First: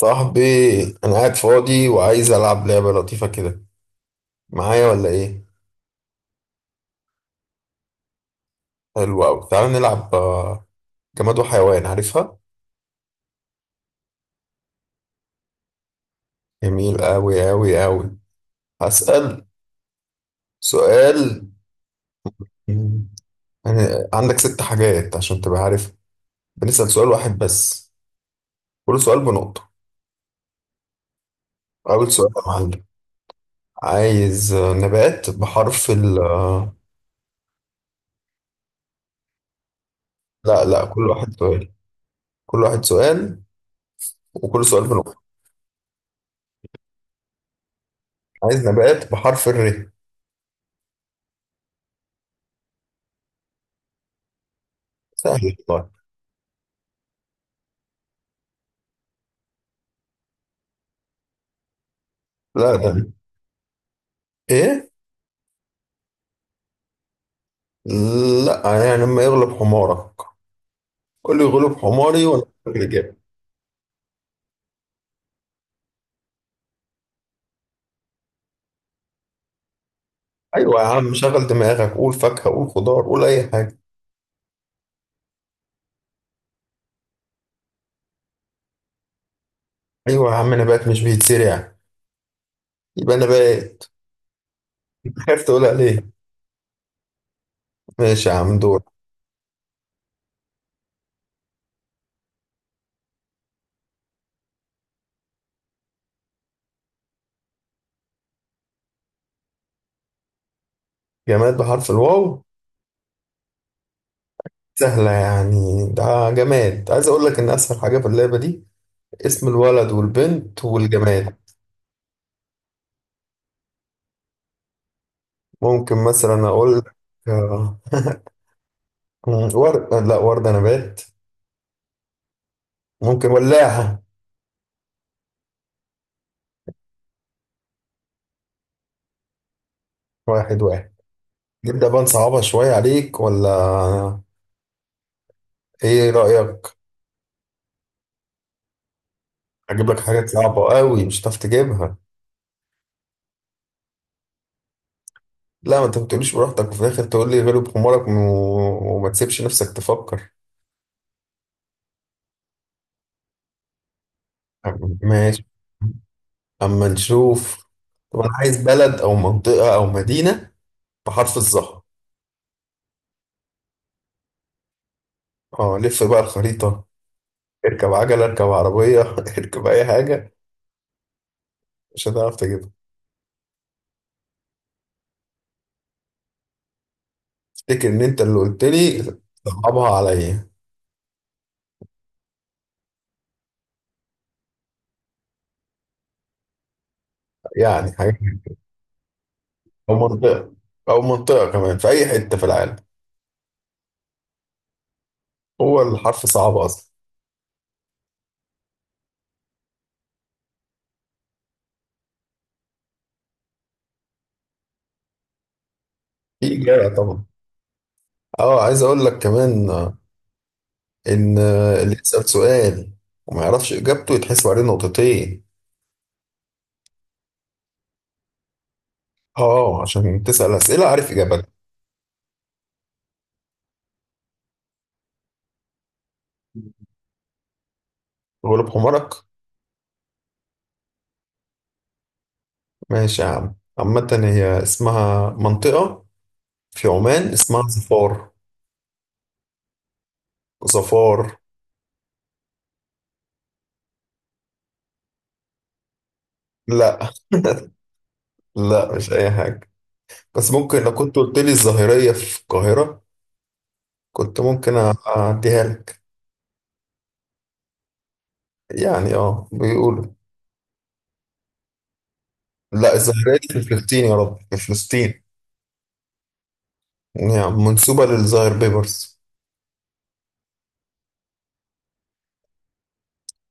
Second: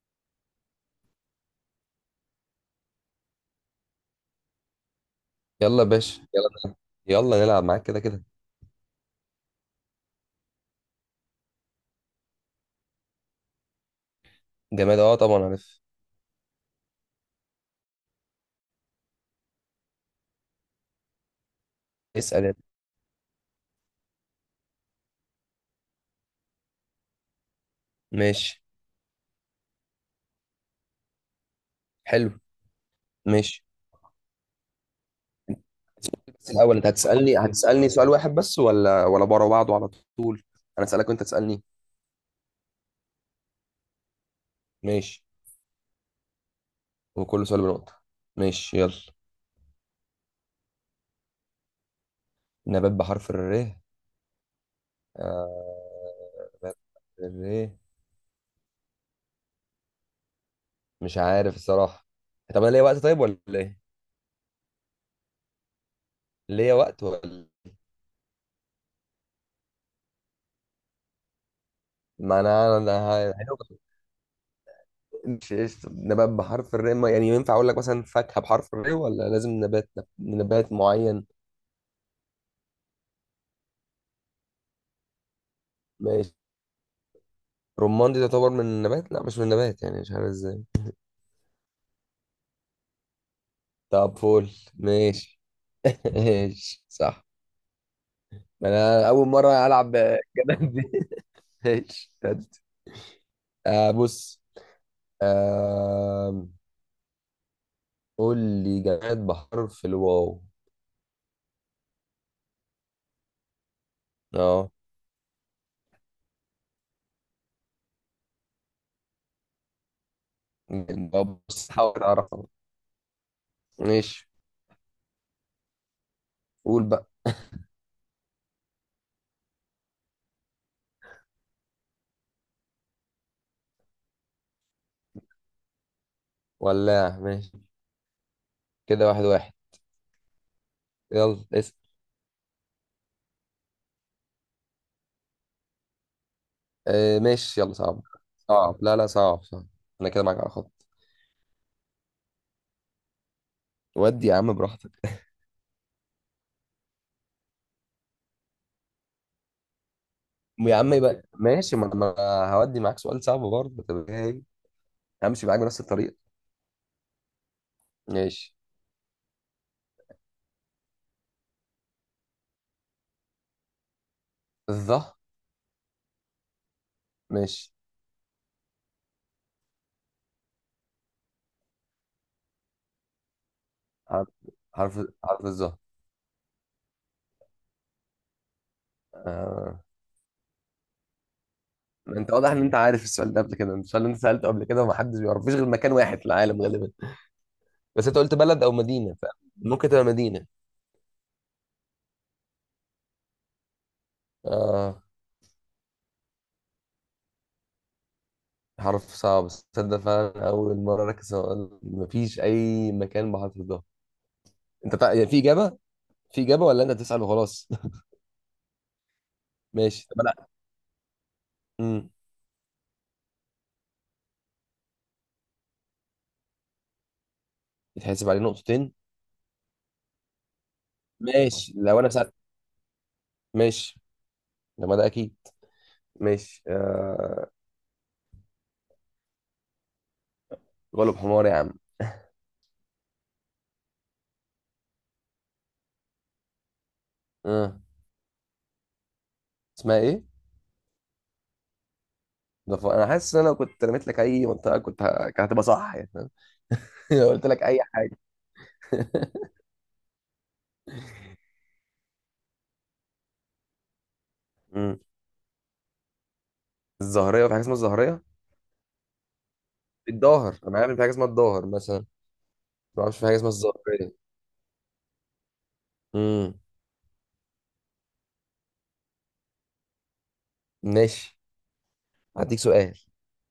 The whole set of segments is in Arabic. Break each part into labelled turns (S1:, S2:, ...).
S1: صاحبي، انا قاعد فاضي وعايز العب لعبه لطيفه كده، معايا ولا ايه؟
S2: يلا يا باشا، يلا نلعب. يلا نلعب معاك كده كده.
S1: حلو قوي، تعال نلعب جماد وحيوان، عارفها؟
S2: جماد، اه طبعا عارف.
S1: جميل قوي قوي قوي. هسأل سؤال.
S2: اسأل يلا.
S1: مم. يعني عندك ست حاجات عشان تبقى عارف. بنسأل سؤال واحد بس.
S2: ماشي.
S1: كل سؤال بنقطه. اول سؤال
S2: حلو.
S1: يا معلم.
S2: ماشي.
S1: عايز نبات بحرف ال
S2: بس الأول أنت هتسألني سؤال واحد بس، ولا بره بعضه على طول؟
S1: لا لا،
S2: أنا أسألك
S1: كل
S2: وأنت
S1: واحد
S2: تسألني.
S1: سؤال. كل واحد سؤال، وكل سؤال بنقطه.
S2: ماشي، وكل سؤال بنقطة.
S1: عايز
S2: ماشي يلا.
S1: نبات بحرف الر.
S2: نبات بحرف الر.
S1: سهل والله.
S2: آه... نبات بحرف الر، مش عارف الصراحة. طب أنا
S1: لا،
S2: ليا وقت
S1: ده
S2: طيب ولا إيه؟
S1: ايه؟
S2: ليا وقت ولا؟
S1: لا، يعني لما يغلب حمارك قول لي يغلب حماري
S2: ما
S1: وانا
S2: أنا
S1: أقول لك الإجابة.
S2: أنا مش قشطة. نبات بحرف الراء، يعني ينفع أقول لك مثلا فاكهة بحرف الراء، ولا لازم نبات، نبات
S1: أيوة يا عم،
S2: معين؟
S1: شغل دماغك، قول فاكهة، قول خضار، قول أي حاجة.
S2: ماشي. رمان دي تعتبر من النبات؟ لا مش من النبات، يعني مش عارف
S1: أيوة يا عم،
S2: ازاي.
S1: نبات مش بيتزرع يبقى نبات.
S2: طب فول ماشي.
S1: خايف تقولها ليه؟
S2: ماشي صح.
S1: ماشي يا عم، دور.
S2: أنا أول مرة ألعب الجدل دي. ماشي آه بص. آه. قول لي جماد بحرف الواو.
S1: جماد بحرف الواو.
S2: اه.
S1: سهلة يعني ده. جماد، عايز أقول لك إن أسهل حاجة في اللعبة دي اسم الولد والبنت والجماد.
S2: طب بص، حاول أعرفها. ماشي.
S1: ممكن مثلا أقول
S2: قول
S1: لك
S2: بقى.
S1: آه، ورد، لا وردة نبات. ممكن ولاعة.
S2: ولا، ماشي. كده واحد واحد.
S1: واحد واحد.
S2: يلا اسأل.
S1: نبدأ بقى نصعبها شوية عليك، ولا إيه رأيك؟
S2: آه ماشي، يلا صعب. صعب، لا لا، صعب صعب.
S1: أجيب لك
S2: انا كده
S1: حاجات
S2: معاك على
S1: صعبة
S2: خط.
S1: قوي مش هتعرف تجيبها.
S2: ودي يا عم براحتك.
S1: لا، ما أنت ما بتقوليش براحتك وفي الآخر تقول لي غلب حمارك وما تسيبش نفسك تفكر.
S2: يا عم يبقى ماشي، ما انا هودي معاك سؤال صعب برضه، طب ايه.
S1: ماشي،
S2: همشي معاك بنفس الطريقه.
S1: أما نشوف. طب أنا
S2: ماشي.
S1: عايز بلد أو منطقة أو مدينة بحرف الظهر.
S2: الظه.
S1: أه، لف بقى الخريطة.
S2: ماشي.
S1: اركب عجلة، اركب عربية اركب أي حاجة، مش هتعرف تجيبها.
S2: حرف حرف حرف الظه.
S1: افتكر إن أنت اللي قلت لي
S2: آه.
S1: صعبها عليا،
S2: انت واضح ان انت عارف السؤال ده قبل كده، السؤال اللي انت سالته قبل كده ومحدش بيعرف فيش غير مكان واحد في العالم غالبا.
S1: يعني
S2: بس انت قلت
S1: حاجة.
S2: بلد او مدينه، فممكن
S1: أو
S2: تبقى مدينه.
S1: منطقة، أو منطقة كمان في أي حتة في العالم.
S2: آه.
S1: هو الحرف صعب أصلا.
S2: حرف صعب. تصدق فعلا اول مره ركز، مفيش اي مكان بحرف الظه. انت يعني في اجابه، في
S1: في
S2: اجابه ولا انت
S1: إجابة
S2: تسال
S1: طبعا.
S2: وخلاص؟
S1: أه، عايز أقول لك كمان
S2: ماشي طب انا.
S1: إن اللي
S2: امم
S1: يسأل سؤال وما يعرفش إجابته يتحسب عليه نقطتين.
S2: يتحسب عليه نقطتين.
S1: أه، عشان تسأل أسئلة عارف إجابتها.
S2: ماشي لو انا سالت. ماشي. لما ده اكيد. ماشي
S1: غلب حمارك.
S2: غلب حمار يا عم.
S1: ماشي يا عم، عامة هي اسمها منطقة في عمان، اسمها
S2: آه.
S1: ظفار.
S2: اسمها ايه؟
S1: ظفار.
S2: انا حاسس ان انا كنت رميت لك اي منطقه كنت كانت هتبقى صح، يعني فاهم؟
S1: لا
S2: لو قلت لك اي حاجه.
S1: لا، مش أي حاجة، بس ممكن لو كنت قلت لي الظاهرية في القاهرة كنت ممكن
S2: امم
S1: أعديها لك.
S2: الظهريه، في حاجه اسمها الظهريه؟
S1: يعني اه بيقولوا.
S2: الظاهر، انا عارف إن في حاجه اسمها الظاهر مثلا.
S1: لا،
S2: ما اعرفش، في حاجه
S1: الظاهرية دي
S2: اسمها
S1: في فلسطين، يا
S2: الظهريه.
S1: رب في فلسطين.
S2: امم
S1: يعني منسوبة للظاهر بيبرس.
S2: ماشي. هديك سؤال.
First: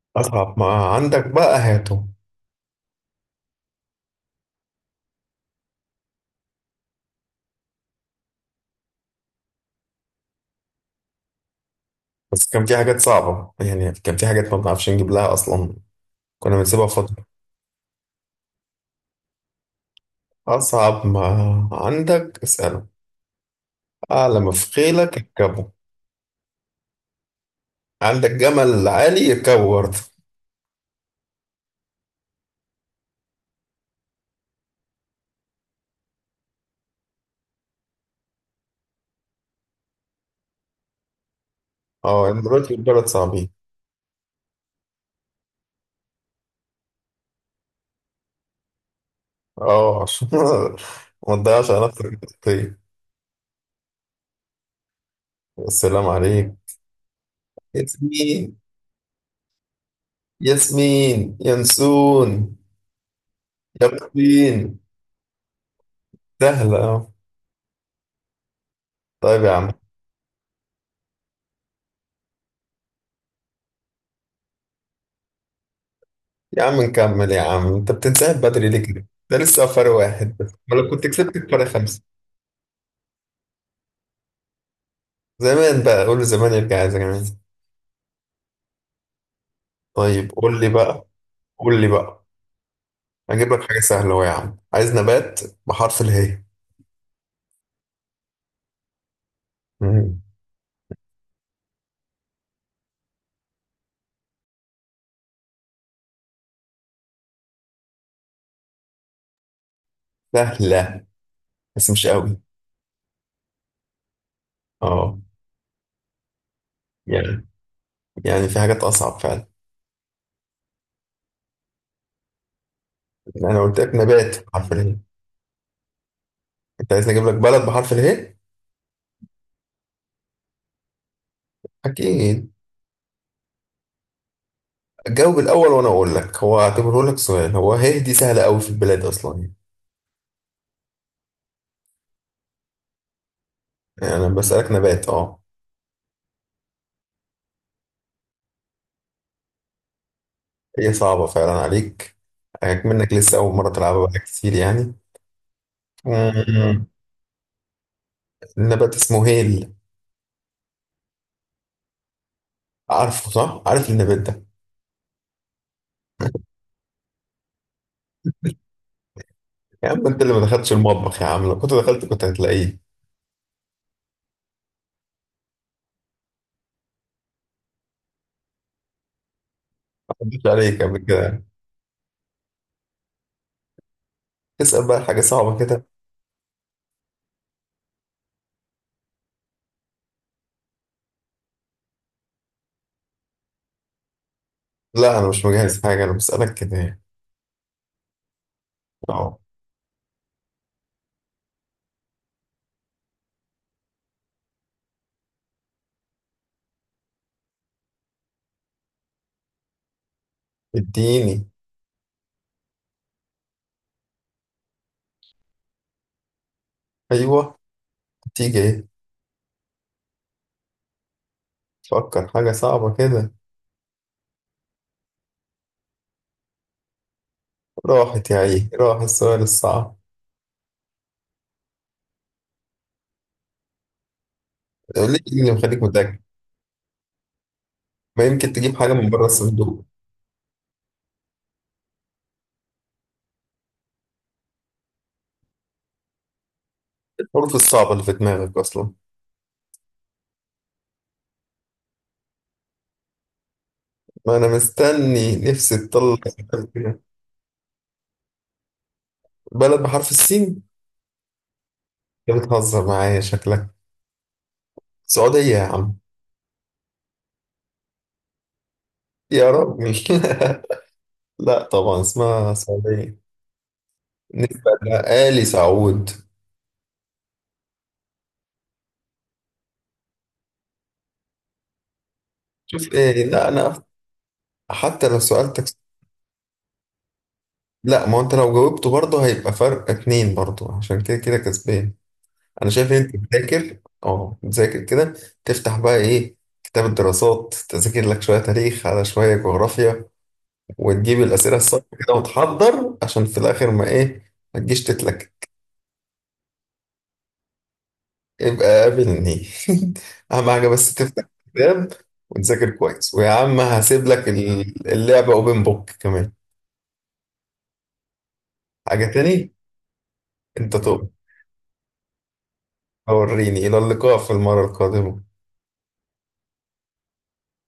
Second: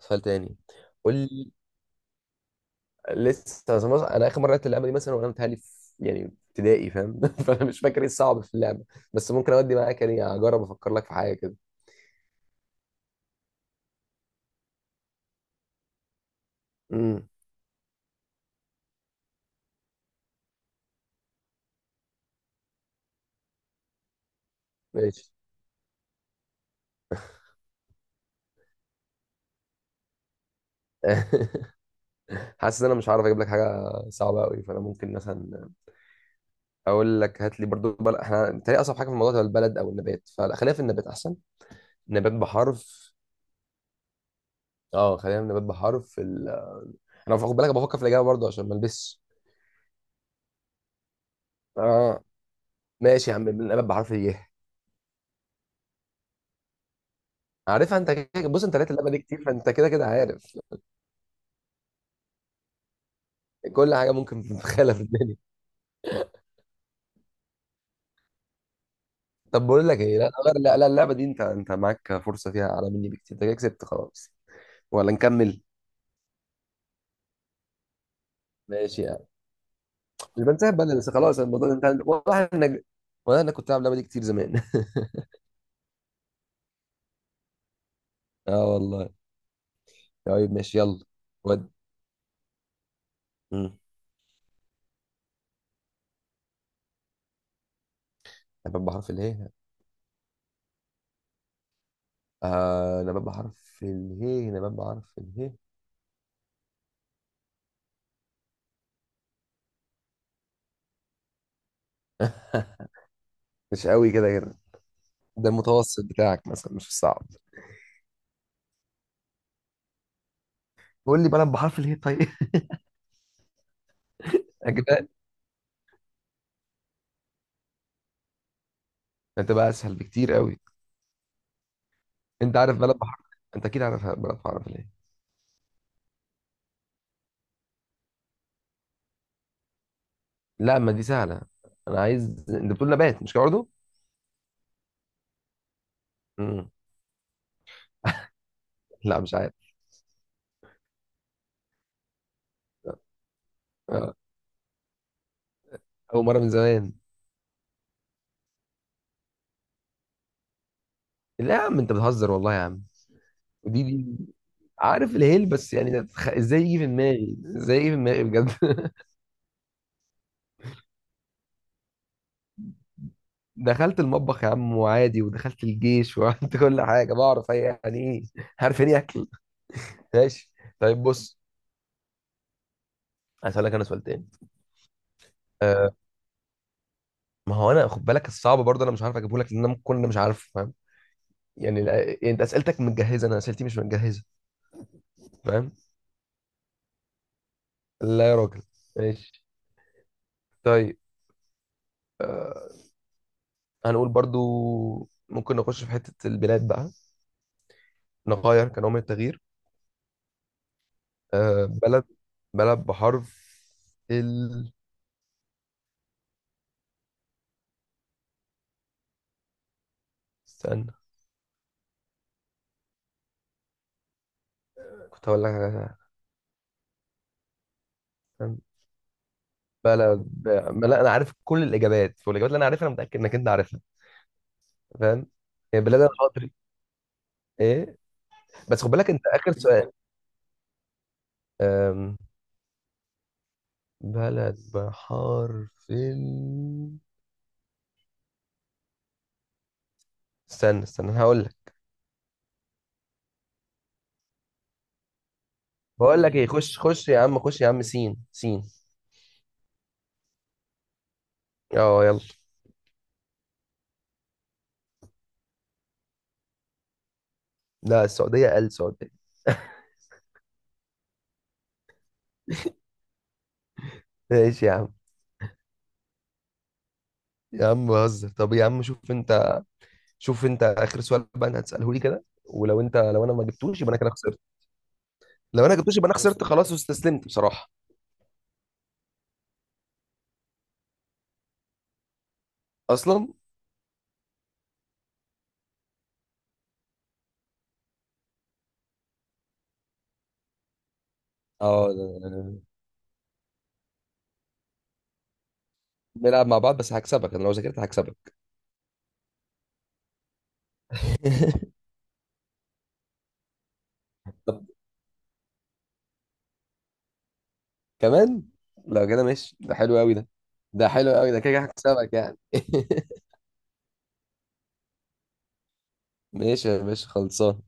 S2: سؤال تاني.
S1: أصعب ما
S2: قول
S1: عندك
S2: لي.
S1: بقى هاته.
S2: لسه زي ما انا اخر مره لعبت اللعبه دي مثلا وانا متهيألي في، يعني ابتدائي، فاهم؟ فانا مش فاكر ايه الصعب في اللعبه. بس ممكن اودي معاك، يعني اجرب افكر لك في حاجه كده.
S1: بس كان في حاجات صعبة، يعني كان في حاجات ما بنعرفش نجيب لها أصلا، كنا بنسيبها فترة.
S2: امم
S1: أصعب ما عندك اسأله. أعلى ما في خيلك
S2: ماشي.
S1: اركبه. عندك جمل عالي يركبه برضه.
S2: حاسس ان انا مش هعرف اجيب لك حاجه صعبه قوي، فانا ممكن مثلا اقول لك هات لي برضو احنا بتهيألي اصعب حاجه في الموضوع ده البلد او النبات، فخلينا في النبات احسن.
S1: اه،
S2: نبات
S1: دلوقتي البلد
S2: بحرف،
S1: صعبين.
S2: اه خلينا في النبات بحرف انا خد بالك بفكر في الاجابه برضو عشان ما البسش.
S1: اه، عشان ما تضيعش على نفسك،
S2: اه.
S1: طيب.
S2: ماشي يا عم، النبات بحرف ايه؟
S1: السلام عليك،
S2: عارفها انت،
S1: اسمي
S2: بص انت لقيت اللعبه دي كتير، فانت كده كده عارف
S1: ياسمين ينسون
S2: كل حاجه ممكن
S1: يقين.
S2: تتخيلها في الدنيا.
S1: سهلة أهو. طيب يا
S2: طب
S1: عم،
S2: بقول لك ايه، لا غير، لا لا اللعبه دي انت معاك فرصه فيها اعلى مني بكتير، انت كده كسبت خلاص. ولا نكمل؟
S1: يا عم نكمل، يا عم انت بتنسحب بدري ليه
S2: ماشي
S1: كده؟
S2: يعني.
S1: ده لسه فرق واحد
S2: مش
S1: بس،
S2: بنسحب
S1: ولا
S2: بدل
S1: كنت
S2: بس خلاص
S1: كسبتك فرق
S2: الموضوع، انت
S1: خمسة.
S2: والله انا، والله انا كنت العب اللعبه دي كتير زمان.
S1: زمان بقى، قول له زمان يرجع يا زمان.
S2: اه والله.
S1: طيب
S2: طيب
S1: قول لي
S2: ماشي يلا.
S1: بقى.
S2: ود.
S1: قول لي بقى، هجيب لك
S2: مم.
S1: حاجة سهلة أهو. يا عم عايز نبات بحرف اله.
S2: نبات بحرف اله.
S1: مم.
S2: آه، نبات بحرف اله، نبات بحرف اله.
S1: سهلة بس مش قوي.
S2: مش قوي كده كده.
S1: اه،
S2: ده المتوسط بتاعك مثلا مش الصعب.
S1: يعني يعني في حاجات أصعب فعلا.
S2: قول لي بلد بحرف اله طيب.
S1: أنا قلت لك نبات بحرف اله.
S2: اجبال.
S1: انت عايز نجيب لك بلد بحرف اله؟
S2: هتبقى اسهل بكتير قوي.
S1: أكيد.
S2: انت عارف بلد بحر، انت اكيد عارف بلد بحر في، ليه؟
S1: جاوب الأول وأنا أقول لك، هو اعتبره لك سؤال، هو هي دي سهلة أوي في البلاد أصلا.
S2: لا ما دي سهله. انا عايز، انت بتقول نبات مش كده برضه.
S1: يعني أنا بسألك نبات، أه.
S2: امم لا مش عارف.
S1: هي صعبة فعلا عليك، عليك منك لسه أول مرة تلعبها
S2: آه،
S1: بقى كتير يعني.
S2: اول مره من
S1: مم.
S2: زمان.
S1: النبات اسمه هيل.
S2: لا يا عم انت بتهزر والله يا عم.
S1: عارفه صح؟
S2: ودي
S1: عارف
S2: دي.
S1: النبات ده؟
S2: عارف الهيل بس، يعني ده ازاي يجي في دماغي، ازاي يجي في دماغي بجد.
S1: يا عم أنت اللي ما دخلتش المطبخ يا عم، لو كنت دخلت كنت هتلاقيه.
S2: دخلت المطبخ يا عم وعادي، ودخلت الجيش وعملت كل حاجه، بعرف يعني ايه. عارف يعني إيه اكل.
S1: ما عدتش
S2: ماشي.
S1: عليك قبل
S2: طيب بص،
S1: كده.
S2: هسألك انا سؤال تاني.
S1: تسأل بقى حاجة صعبة كده.
S2: أه. ما هو انا خد بالك الصعب برضه انا مش عارف اجيبه لك، لان انا ممكن انا مش عارف. يعني يعني انت اسئلتك متجهزه، انا اسئلتي مش متجهزه.
S1: لا أنا مش
S2: فاهم؟
S1: مجهز حاجة، أنا بسألك كده يعني.
S2: لا يا راجل.
S1: أه.
S2: ماشي. طيب. آه، هنقول برضو، ممكن نخش في حته البلاد بقى، نغير كنوع من التغيير.
S1: اديني.
S2: آه، بلد بلد بحرف ال.
S1: أيوه، تيجي إيه؟
S2: استنى.
S1: تفكر حاجة صعبة كده.
S2: كنت هقول لك
S1: راحت يا
S2: على-
S1: عيني، راح السؤال الصعب.
S2: بلد ما لا، انا عارف كل الاجابات، والاجابات اللي انا عارفها انا متاكد انك انت عارفها.
S1: ليه؟
S2: فاهم؟
S1: إيه اللي
S2: هي
S1: مخليك
S2: بلاد
S1: متأكد؟
S2: الحضري. ايه.
S1: ما يمكن تجيب
S2: بس خد
S1: حاجة من
S2: بالك
S1: بره
S2: انت اخر
S1: الصندوق.
S2: سؤال. أم... بلد بحرف ال.
S1: الحروف الصعبة اللي في دماغك أصلا.
S2: استنى استنى هقول.
S1: ما أنا مستني نفسي تطلع.
S2: بقول لك ايه،
S1: سؤال
S2: خش
S1: كده.
S2: خش يا عم خش يا عم، سين سين.
S1: بلد بحرف السين؟
S2: اه يلا.
S1: أنت بتهزر معايا شكلك. سعودية يا عم.
S2: لا السعودية؟ قال السعودية.
S1: يا راجل لا طبعا اسمها سعودية،
S2: ماشي
S1: نسبة
S2: يا عم.
S1: لآل سعود.
S2: يا عم بهزر. طب يا عم شوف انت، شوف انت اخر سؤال بقى انا هتساله لي كده، ولو
S1: شوف
S2: انت لو
S1: إيه،
S2: انا ما
S1: لا
S2: جبتوش
S1: أنا
S2: يبقى انا كده خسرت.
S1: حتى لو سألتك.
S2: لو انا جبتوش يبقى انا خسرت خلاص، واستسلمت بصراحة.
S1: لا، ما هو أنت لو جاوبته برضه هيبقى فرق اتنين برضه، عشان كده كده كسبان. انا شايف ان انت
S2: اصلا.
S1: بتذاكر، اه بتذاكر كده، تفتح بقى ايه كتاب الدراسات، تذاكر لك شويه تاريخ على شويه جغرافيا، وتجيب الاسئله الصح
S2: اه
S1: كده وتحضر عشان في الاخر ما ايه ما تجيش تتلك.
S2: نلعب مع بعض بس هكسبك، انا لو ذاكرت هكسبك.
S1: يبقى قابلني. اهم حاجه بس تفتح الكتاب وتذاكر كويس، ويا عم هسيب لك
S2: طب
S1: اللعبه اوبن بوك كمان.
S2: كمان.
S1: حاجه
S2: لو كده
S1: تاني
S2: ماشي، ده حلو قوي ده.
S1: انت
S2: ده
S1: تقول.
S2: حلو قوي ده، كده كده هكسبك يعني.
S1: وريني، الى اللقاء في المره القادمه.
S2: ماشي يا باشا، خلصان.